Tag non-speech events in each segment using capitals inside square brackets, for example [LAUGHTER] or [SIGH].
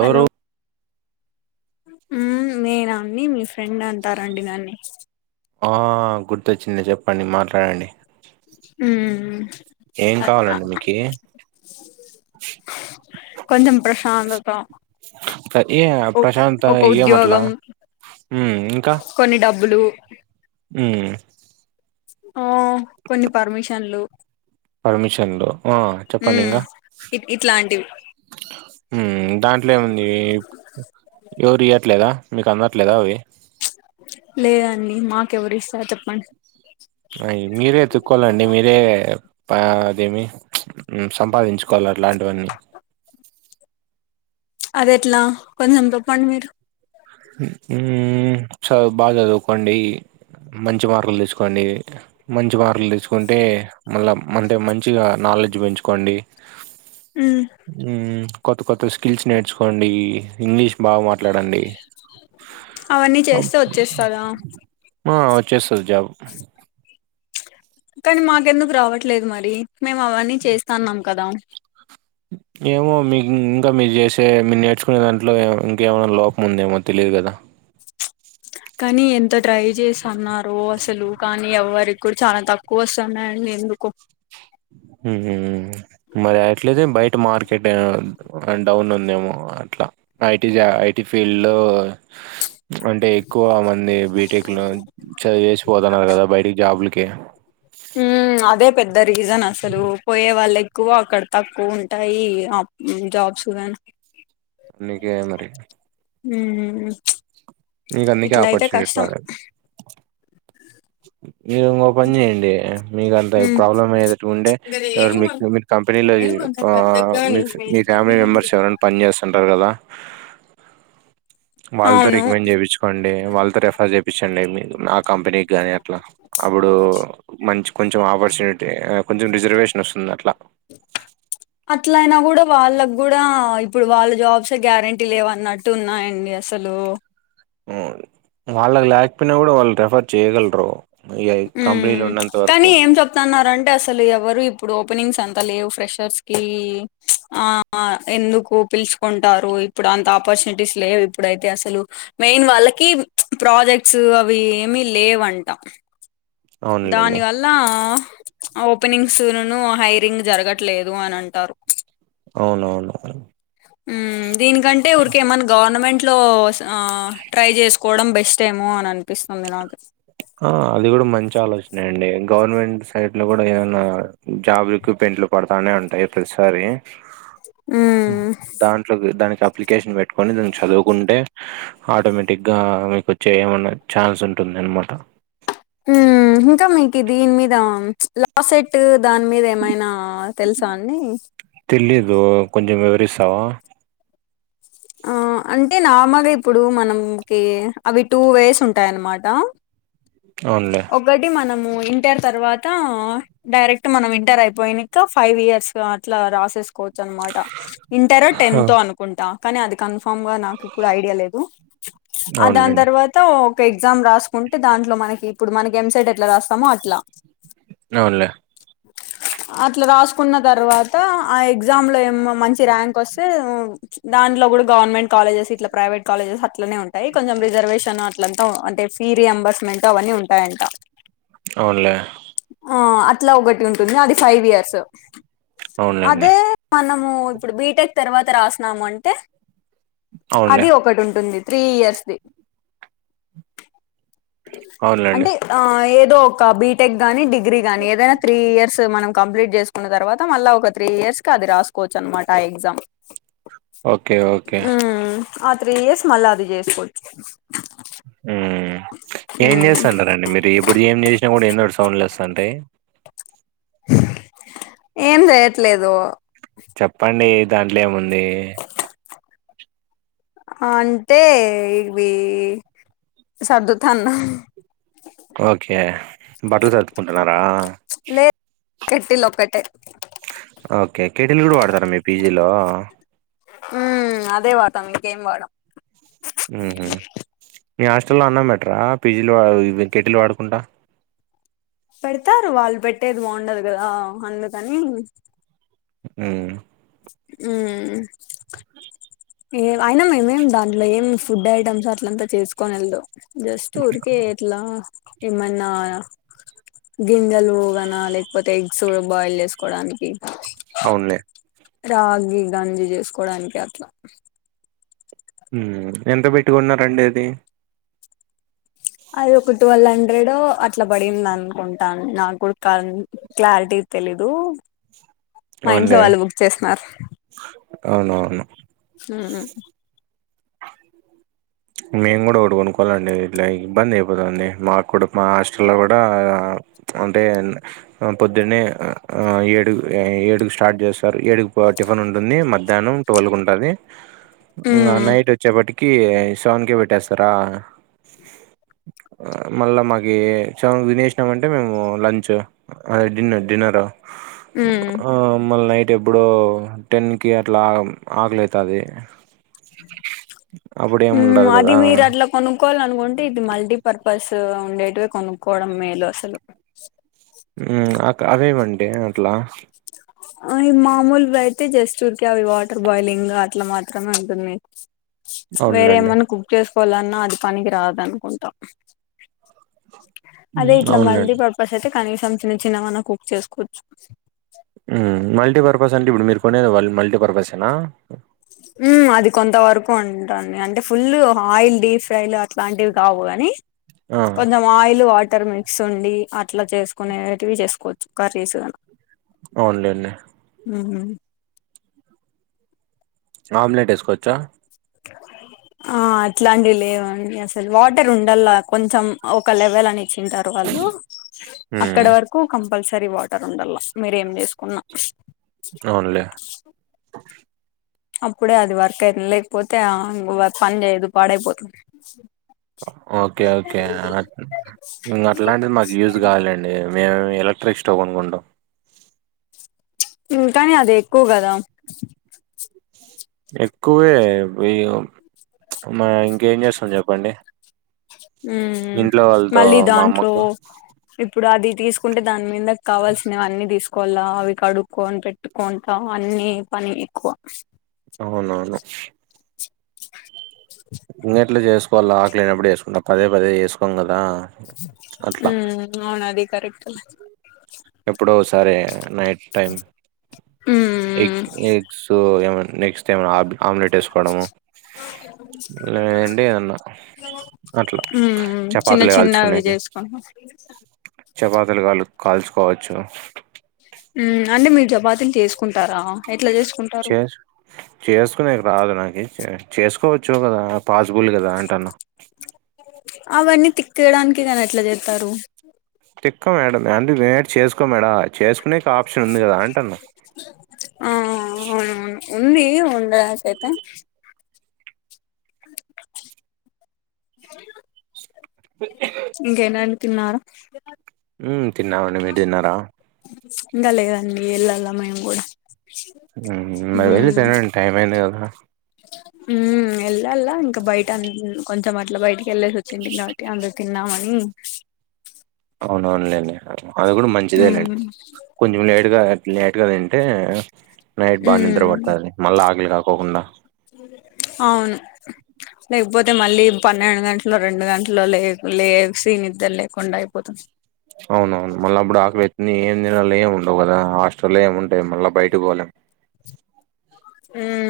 Hello నేనా అండి మీ ఫ్రెండ్ అంటారండి దన్ని. ఆ గుర్తొచ్చింది చెప్పండి మాట్లాడండి. ఉ. ఏం కావాలండి మీకి. కొంచం ప్రశాంతత. అదే ఒ ప్రశాంత ఒక ఏమట్లా ఉద్యోగం ఇంకా. కొన్ని డబ్బులు. ఉ. ఆ కొన్ని పర్మిషన్లు. పర్మిషన్లు ఆ హ చెప్పండి ఇంకా ఇ ఇట్లాంటివి. దాంట్లో ఏముంది ఎవరు ఇయట్లేదా మీకు అందట్లేదా అవి. లేదండి మాకెవరి ఇస్తార చెప్పన్. ఐ మీరే ఎతుక్కోవాలండి మీరే. అదేమి సంపాదించుకోవాలి అలాంటివన్నీ. అది ఎట్లా కొంచెం తప్పండి మీరు. చ బాగా చదువుకోండి. మంచి మార్కులు తీసుకోండి మంచి మార్కులు తీసుకుంటే. మళ్ళా అంటే మంచిగా నాలెడ్జ్ పెంచుకోండి. అ. కొత్త కొత్త స్కిల్స్ నేర్చుకోండి ఇంగ్లీష్ బాగా మాట్లాడండి. అవన్నీ చేస్తే వచ్చేస్తదా ఆ వచ్చేస్తది జాబ్. కానీ మాకెందుకు రావట్లేదు మరి మేము అవన్నీ చేస్తాన్నాం కదా. ఏమో మీ ఇంకా మీరు చేసే మీరు నేర్చుకునే దాంట్లో ఇంకేమైనా లోపం ఉందేమో తెలిదు కదా. కానీ ఎంత ట్రై చేసి అన్నారో అసలు. కానీ ఎవ్వరి కూడా చాలా తక్కువ వస్తున్నాయండి ఎందుకు. ఉ. మరి అట్లేతే బయట మార్కెట్ డౌన్ ఉందేమో అట్లా. ఐటీ జా ఐటి ఫీల్డ్ లో అంటే ఎక్కువ మంది బీటెక్ లో. చది చేసి పోతున్నారు కదా బయటికి జాబులకె. అదే పెద్ద రీజన్ అసలు పోయే వాళ్ళు ఎక్కువ అక్కడ తక్కువ ఉంటాయి. జిమ్ జాబ్స్ ఎవరైనా. అన్నికే మరి. హ మీకు అందుకే ఇట్ల అయితే ఆపర్చునిటీ కష్టం. రాలే. ఏమో. పని చేయండి మీకు అంత హ్మ్ ప్రాబ్లం అయటు ఉండే ఎవరు మీ మీ కంపెనీలో. మీ మీ ఫ్యామిలీ మెంబర్స్ ఎవరైనా పని చేస్తుంటారు కదా. వాళ్ళతో అవును రికమెండ్ చేయించుకోండి వాళ్ళతో రిఫర్ చేయిించండి ఆ కంపెనీకి గాని అట్లా. అప్పుడు మంచి కొంచెం ఆపర్చునిటీ కొంచెం రిజర్వేషన్ వస్తుంది అట్లా. [INAUDIBLE] అట్లయినా కూడా వాళ్ళకి కూడా ఇప్పుడు వాళ్ళ జాబ్స్ గ్యారెంటీ లేవన్నట్. టు ఉన్నాయండి అసలు. అవును వాళ్ళకి లేకపోయినా కూడా వాళ్ళు రెఫర్ చేయగలరు. ఈగ ఈ కంపెనీలు ఉన్నంత వరకు. న్నారు అంటే అసలు ఎవరు ఇప్పుడు ఓపెనింగ్స్ అంత లేవు ఫ్రెషర్స్ కి. ఆ ఎందుకు పిలుచుకుంటారు ఇప్పుడు అంత ఆపర్చునిటీస్ లేవు ఇప్పుడైతే అసలు మెయిన్ వాళ్ళకి ప్రాజెక్ట్స్ అవి ఏమి లేవంట దాని అవునులేండి వాళ్ ల్ల ఓపెనింగ్స్ నును హైరింగ్ జరగట్లేదు అని అంటారు అవునవునువు దీనికంటే ఊరిక ఏమన్నా గవర్నమెంట్ లో ఆ ట్రై చేసుకోవడం బెస్ట్ మో అని అనిపిస్తుంది నాకు ఆ అది కూడా మంచి ఆలోచనె అండి గవర్నమెంట్ సైడ్ లో కూడా ఏమైనా జాబ్రిక్ పెంట్లు పడతానే ఉంటాయి ప్రతిసారి మ్మ్ దాన్ దానికి అప్లికేషన్ పెట్టుకొని దాన్ని చదువుకుంటే ఆటోమేటిక్ గా మీకు వచ్చే ఏమన్నా ఛాన్స్ ఉంటుంది అనమాట మ్మ్ [INAUDIBLE] ఇంకా మీకు దీని మీద లాసెట్ దాని మీద ఏమైనా తెలుసా అండి తెలిదు కొంచం వివరిస్తావా అంటే నామగా ఇప్పుడు మనంకి అవి టూ వేస్ ఉంటాయన్నమాట అవునులే ఒకటి మనము ఇంటర్ తర్వాత డైరెక్ట్ మనం ఇంటర్ అయిపోయినిక ఫైవ్ ఇయర్స్ అట్లా రాసేసు కోచ్ అనమాట ఇంటర్ ఆ! టెన్త్ తో అనుకుంటా కానీ అది కన్ఫామ్ గా నాకు ఐడియా లేదు ఆ దాని అవునులేండి తర్వాత ఒక ఎగ్జామ్ రాసుకుంటే దాంట్లో మనకి ఇప్పుడు మనకి ఎంసేట్ ఎట్లా రాస్తామో అట్లా అవున్ లే అట్లా రాసుకున్న తర్వాత ఆ ఎగ్జామ్ లో ఏమో మంచి ర్యాంక్ వస్తే దాట్లో కూడా గవర్నమెంట్ కాలేజెస్ ఇట్లా ప్రైవేట్ కాలేజెస్ అట్లనే ఉం టాయి కొంచెం రిజర్వేషన్ అట్లంతా అంటే ఫీ రి ఎంబర్స్మెంట్ అవన్నీ ఉంటాయంట అవునులే ఆ అట్లా ఒకటి ఉంటుంది అది ఫైవ్ ఇయర్స్ అవునులేండి అదే మనము ఇప్పుడు బీటెక్ తర్వాత రాసన్నాము అంటే అవునులే అది ఒకటి ఉంటుంది త్రీ ఇయర్స్ది అవున్ లేండి అంటే ఆ ఏదో ఒక బీటెక్ గాని డిగ్రీ గాని ఏదైనా త్రీ ఇయర్స్ మనం కంప్లీట్ చేసు కున్న తర్వాత మళ్ళీ ఒక త్రీ ఇయర్స్ కి అది రాసుకోవచ్చు అనమాట ఆ ఎగ్జామ్ ఓకే ఓకే ఉమ్ ఆ త్రీ ఇయర్స్ మళ్ళా అది చేసుకోవచ్చు ఏం ఉమ్ చేస్తాంటారండి మీరు ఎప్పుడు ఏం చేసినా కూడా ఏందోటి సౌండ్లు వస్తా అంటే ఏం చేయట్లేదు చెప్పండి దాంట్లో ఏముంది అంటే ఇవి సర్దుతన్న ఓకే బట్టలు సర్డుకుంటున్నారా లే కేటిల్ లోక్కటే ఓకే కేటీలు కూడా వాడతారా మీ పీజీలో ఉ అదే వాతం ఇకేం వాడం మీ హాస్టల్లో అన్నం మెట్రా పీజీలు కెటీలు వాడుకుంటా పెడతారు వాళ్ళు పెట్టేది బాగుండదు కదా అందుకని ఉ ఉ ఏ అయినా మేమేం దాంట్లో ఏం ఫుడ్ ఐటమ్స్ అట్లంతా చేసుకోని వెళ్దు జస్ట్ ఊరికే ఇట్లా ఏమన్నా గింజెలు కన లేకపోతే ఎగ్స్ బాయిల్ చేసుకోవడానికి అవునులే రాగి గంజి చేసుకోడానికి అట్లా మ్ ఎంత పెట్టుకున్నారండి అది? అది ఒక ట్వెల్వ్ హండ్రెడ్ అట్లా పడింద అనుకుంటాను నాకు కూడా కా క్లారిటీ తేలీదు చి మా ఇంట్లో వాళ్ళు బుక్ చేస్కున్నారు అవును అవును మ్హు ఆ మేము కూడా ఓటి కొనుకోవాలండి ఇట్లా ఇబ్బంది అయిపోతుంది మాక్కూడా మా హాస్టల్ లో కూడా అంటే ఆ పొద్దున్నే ఆ ఏడు ఏడు కు స్టార్ట్ చేస్తారు ఏడు కు టిఫిన్ ఉంటుంది మధ్యాహ్నం ట్వల్వ్ కు ఉంటది ఇంగా మ్మ్ నైట్ వచ్చేప్పటికి సెవెన్ కి పెట్టేస్తారా? మళ్ళా మాకి సెవెన్ కి తినేసినా మంటే మేము లంచ్ అదే డిన్నర్ డిన్నర్ మ్మ్ ఆ మళ నైట్ అంటే ఎప్పుడో టెన్ కి అట్లా ఆకలి అయితది మ్ ఉండదు అది కదా మీరు అట్లా కొనుక్కోవాల అనుకుంటే ఇది మల్టీ పర్పస్ ఉండేటవి కొనుక్కోవడం మేలు అసలు మ్ అక్క అవేవండి అట్లా అది మామూలు అయితే జస్ట్ ఉరికే అవి వాటర్ బాయిలింగ్ అట్లా మాత్రమే ఉంటుంది. అవునులేండి వేరేమన్నా కుక్ చేసుకోవాలన్నా అది పనికి రాదనుకుంటా అదే ఉమ్, ఇట్లా మల్టీ అవునులేండి పర్పస్ అయితే కనీసం చిన్న చిన్న అన్న కుక్ చేసుకోవచ్చు. మ్ మల్టీపర్పస్ అంటే ఇప్పుడు మీరు కొనేది వాళ్లు మల్టీపర్పసేనా? మ్ అది కొంత వరకు ఉంటుంది అంటే ఫుల్ ఆయిల్ డీప్ ఫ్రైలు అట్లాంటివి కావు గాని ఆ కొంచెం ఆయిల్, వాటర్ మిక్స్ ఉండి అట్లా చేసుకునేటివి చేసుకోవచ్చు కర్రీస్ గాని అవునులేండి ఉహు ఆమ్లెట్ వేసుకోవచ్చా? ఆ అట్లాంటి లేవండి అసలు వాటర్ ఉండలా కొంచెం ఒక లెవెల్ అని చ్చింటారు వాళ్ళు అక్కడ మ్మ్ వర కు కంపల్సరీ వాటర్ ఉండలా మీరేం చేసుకున్నా అవునులే అప్పుడే అది వర్క్ అయింది లేకపోతే అ వర్క్ పని చేయదు పాడైపోతుంది. ఓకే ఓకే అన్ అట్లాంటిది మాకు యూజ్ కావాలండి. మేమ్ ఎలక్ట్రిక్ స్టవ్ అనుకుంటాం ఉంటాని అది ఎక్కువ కదా ఎక్కువే ఇ మ ఇంకేం చేస్తాం చెప్పండి మ్ మ్ ఇంట్లో వాళ్ళతో మళ్ళీ మా దాంట్లో అమ్మకు ఇప్పుడు అది తీసుకుంటే దాని మీద కావాల్సినవి అన్నీ తిస్ కొల్లా అవి కడుక్కోన్ పెట్టుకుంటామ్ అన్ని పని ఎక్కువ అవును అవును చ్ ఇంగెట్లా చేసుకోవల్లా ఆకలైనప్పుడు వేసుకుం పదే పదే చేసుకోం కదా ఉ అట్లా అవును అది కరెక్ట్ ఎప్పుడో ఒసారి నైట్ టైం ఎగ్ ఉమ్ ఎగ్స్ ఏమ నెక్స్ట్ టైమ్ ఆమ్లెట్ వేసుకోవడము లేండి ఏదన్న అట్ల ఉమ్ చిన్న చపాతులు చిన్నవి కాల్చుకొనికి చేసుకుంటాం చపాతులు కాల్ కాల్చుకోవచ్చు మ్ అంటే మీరు చపాతీలు చేసుకుంటారా ఎట్లా చేసుకుంటారు చేసు చేసుకునేకి రాదు నాకి చెస్ చేసుకోవచ్చు కదా పాసిబుల్ కదా అంటన్నా అవన్నీ తిక్కడానికి కదా అట్లా జేత్తారు తిక్కం యాడ అండి చేసుకో మేడ చేసుకునేకి ఆప్షన్ ఉంది కదా అంటన్నా ఆ మ్ ఉంది ఉండకైతే స [UNINTELLIGIBLE] ఇంకేనా తిన్నారా మ్ తిన్నామండి మీరు తిన్నారా ఇంగా లే అండి ఎల్లాలా మేమ్ గూడ [INAUDIBLE] [UNINTELLIGIBLE] టైమ్ అయింది కదా ఉ ఎల్లల్ల ఇంక బయట అ కొంచెం అట్ల బయటికి ఎల్లేసి వచ్చింది కాబట్టి అందరు తిన్నామణి అవునవునులేండి అది కూడా మంచిదే లేండి మ్మ్ కొంచెం లేటుగా అట్లా లేట్గా తింటే నైట్ బాగ నిద్ర మ్మ్ పడుతాది మళ్ళ ఆకలి కాకోకుండా ఆవును లేకపోతే మళ్ళీ పన్నెండు గంట్లు రెండు గంట్లు లే లేసి నిద్ర లేకుండా అయిపోతుం అవునవును మళ్ళా అప్పుడు ఆకలి అయిత్తుంది ఏం తినలో ఏ ఉండవు కదా హాస్టల్లో ఏమ్ ఉంటాయి మళ్ళ బయటకి పోలేం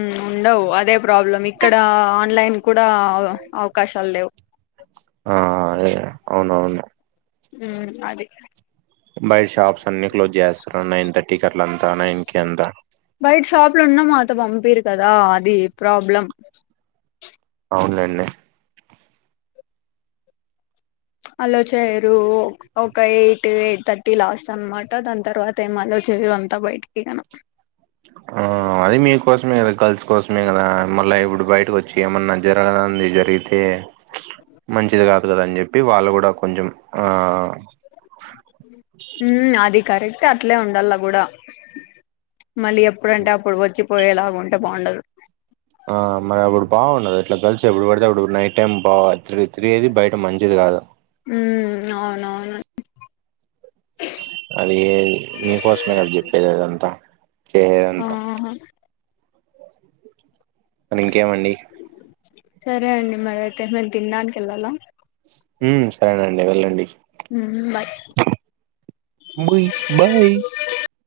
మ్ ఉండవు అదే ప్రాబ్లం ఇక్కడ ఆన్లైన్ కూడా అవకాశాల్ లేవు ఆ ఎ అవునవును హ్మ్ అది బయట షాప్స్ అన్ని క్లోజ్ జేస్తు నైన్ థర్టీకి అట్ల అంతా నైన్ కి అంతా బయట షాప్లో ఉన్నా మాతో పంపీరు కదా అది ప్రాబ్లం అవునండి అలో చేయరు ఒక ఎయిట్ ఎయిట్ థర్టీ లాస్ట్ అన్మాట దాని తర్వాత ఏమన్నా అంతా బయటకియనుం ఆ అది మీకోసమే కదా గర్ల్స్ కోసమే కదా మల్ల ఇప్పుడు బయటకు వచ్చి ఏమన్నా జరగరానిది జరిగితే మంచిది కాదు కదా అని చెప్పి వాళ్ళు కూడా కొంచెం ఆ ఉ అది కరెక్టే అట్లే ఉండల్ల గుడా మళ్ళీ ఎప్పుడంటే అప్పుడు వచ్చిపోయేలాగా ఉంటే బాగుండదు ఆ మరి అప్పుడు బాగుండదు ఇట్లా గర్ల్స్ ఎబుడు పడితే అబుడు నైట్ టైమ్ బాగ తిరిగేది బయట మంచిది కాదు హ్మ్ అవునవును అది మీకోసమే కదా చెప్పేది అదంతా చేదంతా ఆహా ఇంకేమండి సరే అండి మరి అయితే మీరు తినడానికి ఏళ్లాలా వ్మ్ సరేండి వెళ్ళండి వ్మ్ బయ్ బుయి బాయ్